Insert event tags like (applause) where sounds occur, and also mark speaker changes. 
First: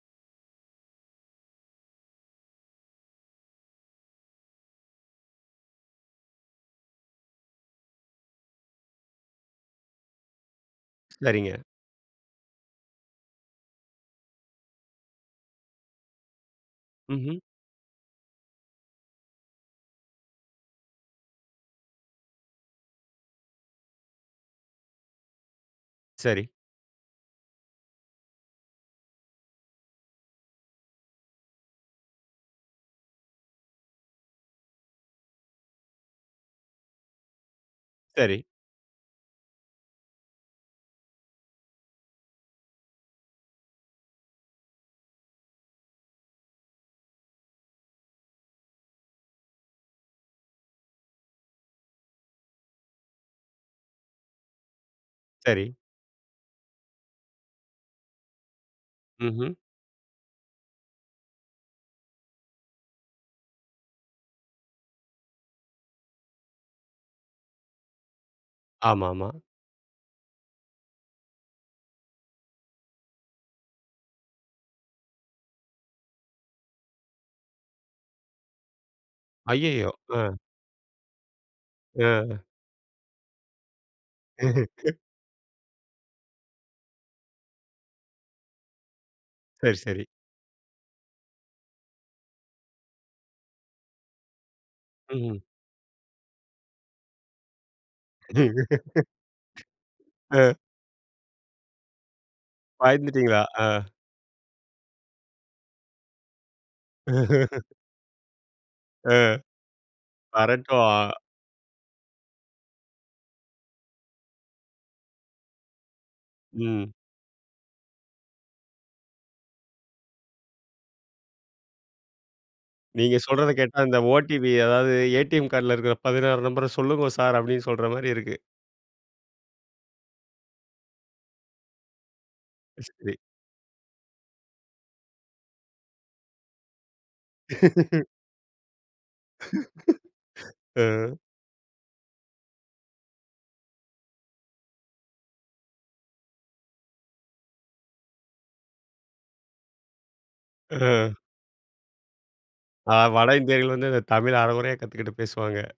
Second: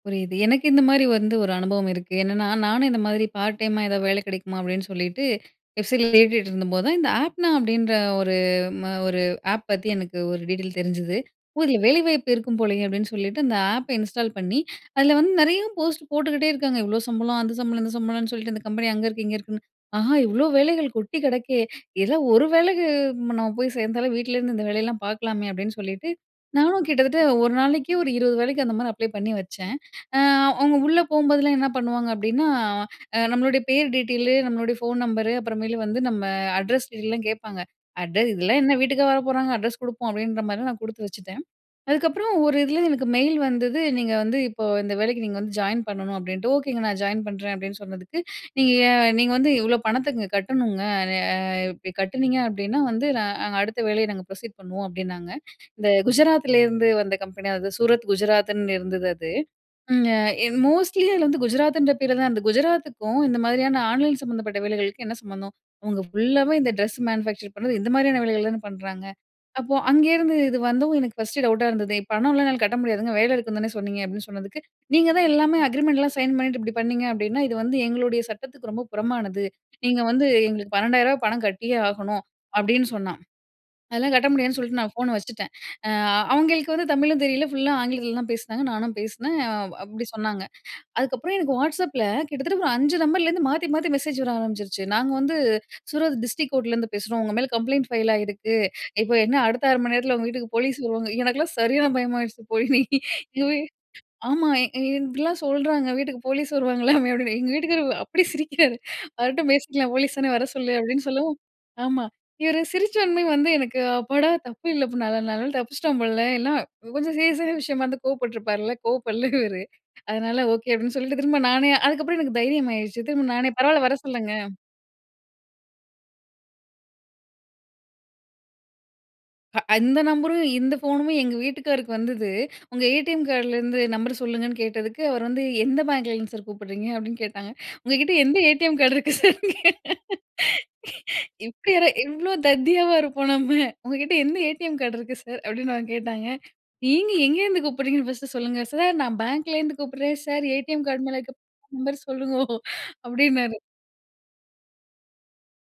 Speaker 1: புரியுது. எனக்கு இந்த மாரி வந்து ஒரு அனுபவம் இருக்கு. என்னென்னா, நானும் இந்த மாரி பார்ட் டைம்மா ஏதாவது வேலை கெடைக்குமா அப்படின்னு சொல்லிட்டு வெப்சைட்ல தேடிட்டு இருந்த போது தான், இந்த "ஆப்னா" அப்டீன்ற ஒரு ஒரு ஆப் பத்தி எனக்கு ஒரு டீட்டெயில் தெரிஞ்சது.
Speaker 2: சரிங்க.
Speaker 1: ஓ! இதில வேலைவாய்ப்பு இருக்கும் போலயே அப்படின்னு சொல்லிட்டு அந்த ஆப்ப இன்ஸ்டால் பண்ணி அதில வந்து நெறைய போஸ்ட் போட்டுக்கிட்டே இருக்காங்க. இவ்ளோ சம்பளம்,
Speaker 2: ம்ஹும்.
Speaker 1: அந்த சம்பளம், இந்த சம்பளம்ன்னு சொல்லிட்டு இந்த கம்பெனி அங்க இருக்கு, இங்க இருக்குன்னு. ஆஹா! இவ்ளோ வேலைகள் கொட்டி கிடக்கே. இதெல்லாம் ஒரு வேளைக்கு நம்ம போய் சேர்ந்தாலும். வீட்லருந்து இந்த வேலையெல்லாம் பார்க்கலாமே அப்படின்னு சொல்லிட்டு
Speaker 2: சரி.
Speaker 1: நானும் கிட்டத்தட்ட ஒரு நாளைக்கு ஒரு 20 வேலைக்கு அந்த மாரி அப்ளை பண்ணி வச்ச. அவங்க உள்ள போகும்போதெல்லாம் என்ன பண்ணுவாங்க. அப்படின்னா, நம்மளுடைய பேர் டீட்டெயிலு, நம்மளுடைய ஃபோன் நம்பரு அப்புறமேல வந்து நம்ம அட்ரஸ் டீடெயில் எல்லா கேட்பாங்க. அட
Speaker 2: சரி.
Speaker 1: இதெல்லாம் என்ன வீட்டுக்கா வரப்போறாங்க அட்ரஸ் குடுப்போம். அப்படீன்ற மாரி நான் குடுத்து வச்சுட்டேன். அதுக்கப்புறம் ஒரு இதில எனக்கு மெயில் வந்தது. "நீங்க வந்து இப்போ இந்த வேலைக்கு நீங்க வந்து ஜாயின் பண்ணணும்." அப்படின்ட்டு, "ஓகேங்க நான் ஜாயின் பண்றேன்." அப்படீன்னு சொன்னதுக்கு நீங்க, "நீங்க வந்து இவ்வளோ பணத்த கட்டனுங்க. ஆ கட்டுனீங்க அப்படின்னா வந்து, நாங்க அடுத்த வேலைய நாங்க புரசீட் பண்ணுவோம்." அப்படின்னாங்க,
Speaker 2: சரி.
Speaker 1: இந்த குஜராத்திலிருந்து வந்த கம்பெனி சூரத் குஜராத்ன்னு இருந்தது. அது,
Speaker 2: ம்ஹும்.
Speaker 1: ம் மோஸ்ட்லி அது வந்து குஜராத்ன்ற பேருல தான் இருந்தது. குஜராத்துக்கும் இந்த மாரியான ஆன்லைன் சம்மந்தப்பட்ட வேலைகளுக்கும் என்ன சம்மந்தம். அவங்க ஃபுல்லாவே இந்த ட்ரெஸ் மேனுஃபேக்சர் பண்றது, இந்த மாரியான வேலைகள்ன்னு பண்றாங்க.
Speaker 2: ஆமாம்மா.
Speaker 1: அப்போ அங்கேந்து இது வந்தும் எனக்கு ஃபர்ஸ்ட்டு டவுட்டா இருந்தது. "பணம்லாம் என்னால கட்ட முடியாதுங்க. வேலை இருக்குன்னு தானே சொன்னீங்க." அப்படீன்னு சொன்னதுக்கு. "நீங்க தான் எல்லாமே அக்ரீமெண்ட்லாம் சைன் பண்ணிட்டு இப்படி பண்ணீங்க அப்படின்னா, இது வந்து எங்களுடைய சட்டத்துக்கு ரொம்ப புறமானது.
Speaker 2: அய்யயோ!
Speaker 1: நீங்க வந்து
Speaker 2: ஆ.
Speaker 1: எங்களுக்கு ரூ.12,000 ரூபாய் பணம் கட்டியே ஆகணும்."
Speaker 2: ஆ.
Speaker 1: அப்படின்னு சொன்னா, அதெல்லாம் கட்ட முடியாதுன்னு சொல்லிட்டு நான்
Speaker 2: (laughs)
Speaker 1: ஃபோன வச்சுட்டேன். ஆ அவங்களுக்கு வந்து தமிழும் தெரியல ஃபுல்லா ஆங்கிலத்தில தான் பேசினாங்க. நானும் பேசினே,
Speaker 2: சரி, சரி.
Speaker 1: அப்படி சொன்னாங்க. அதுக்கப்புறம் எனக்கு வாட்ஸ்அப்பில கிட்டத்தட்ட ஒரு 5 நம்பர்லருந்து மாத்தி மாத்தி மெசேஜ் வர ஆரம்பிச்சுருச்சு. "நாங்க வந்து
Speaker 2: ம்ஹும்.
Speaker 1: சூரத் டிஸ்டிரிக் கோர்ட்லேருந்து பேசுறோம். உங்க மேல கம்ப்ளைண்ட் ஃபைல் ஆயிருக்கு.
Speaker 2: (laughs)
Speaker 1: இப்ப என்ன அடுத்த 1/2 மணி நேரத்தில உங்க வீட்டுக்கு
Speaker 2: ஆ.
Speaker 1: போலீஸ் வருவாங்க. எனக்கெல்லாம் சரியான பயமாயிடுச்சு.
Speaker 2: பயந்துட்டீங்களா?
Speaker 1: (laughs) போய்
Speaker 2: ஆ.
Speaker 1: ஆமா இப்படிலா சொல்றாங்க வீட்டுக்கு போலீஸ் வருவாங்களாமே அப்படின்னு எங்க
Speaker 2: (laughs)
Speaker 1: வீட்டுக்காரர் அப்படி சிரிக்கிறாரு
Speaker 2: ஆ.
Speaker 1: வரட்டும் பேசிக்கலாம். போலீஸ் தானே வர சொல்லு.
Speaker 2: வரட்டும் ஆ.
Speaker 1: அப்படின்னு சொல்லவும். ஆமா, இவர் சிரிச்சோன்னே வந்து எனக்கு அப்பாடா தப்பு இல்ல, நல்ல நாள் தப்பிச்சிட்டோம் போல இல்ல
Speaker 2: ம்.
Speaker 1: கொஞ்சம் சீரியஸான விஷயமா இருந்தா கோவப்பட்டுருப்பாருல்ல கோவப்படல இவரு. அதனால ஓகே அப்படின்னு சொல்லிட்டு திரும்ப நானே அதுக்கப்புறம் எனக்கு தைரியம் ஆயிடுச்சு
Speaker 2: நீங்க
Speaker 1: திரும்ப நானே
Speaker 2: சொல்றத கேட்டா,
Speaker 1: பரவாயில்ல வர
Speaker 2: இந்த
Speaker 1: சொல்லுங்க.
Speaker 2: ஓடிபி அதாவது ATM கார்டில இருக்கிற 16 நம்பர சொல்லுங்கோ சார், அப்படீன்னு சொல்ற மாரி இருக்கு.
Speaker 1: அந்த நம்பரும் இந்த ஃபோனும் எங்க வீட்டுக்காருக்கு வந்தது. உங்க
Speaker 2: சரி.
Speaker 1: ஏடிஎம் கார்டுலேருந்து நம்பர் சொல்லுங்கன்னு கேட்டதுக்கு, அவரு வந்து எந்த பேங்க்ல இருந்து சார் கூப்பிட்றீங்க அப்படின்னு கேட்டாங்க. உங்க
Speaker 2: (laughs)
Speaker 1: கிட்ட எந்த ATM கார்டு இருக்கு சார்னு கேட்ட.
Speaker 2: (laughs) ஆ.
Speaker 1: இப்படி யாரா இவ்ளோ தத்தியாவா இருப்போம் நம்ம, "உங்க கிட்ட எந்த ஏடிஎம் கார்டு இருக்கு சார்?" அப்படீன்னு அவங்க கேட்டாங்க. நீங்க எங்கேருந்து கூப்பிடுறீங்கன்னு ஃபர்ஸ்ட்டு சொல்லுங்க சார். "நான் பேங்க்லேருந்து கூப்பிட்றேன் சார், ஏடிஎம் கார்டு
Speaker 2: ஆ.
Speaker 1: மேல இருக்கிற நம்பர் சொல்லுங்கோ
Speaker 2: ஆ, வட
Speaker 1: அப்படின்னாரு."
Speaker 2: இந்தியர்கள் வந்து, இந்த தமிழ் அரகுறையா கத்துக்கிட்டு பேசுவாங்க.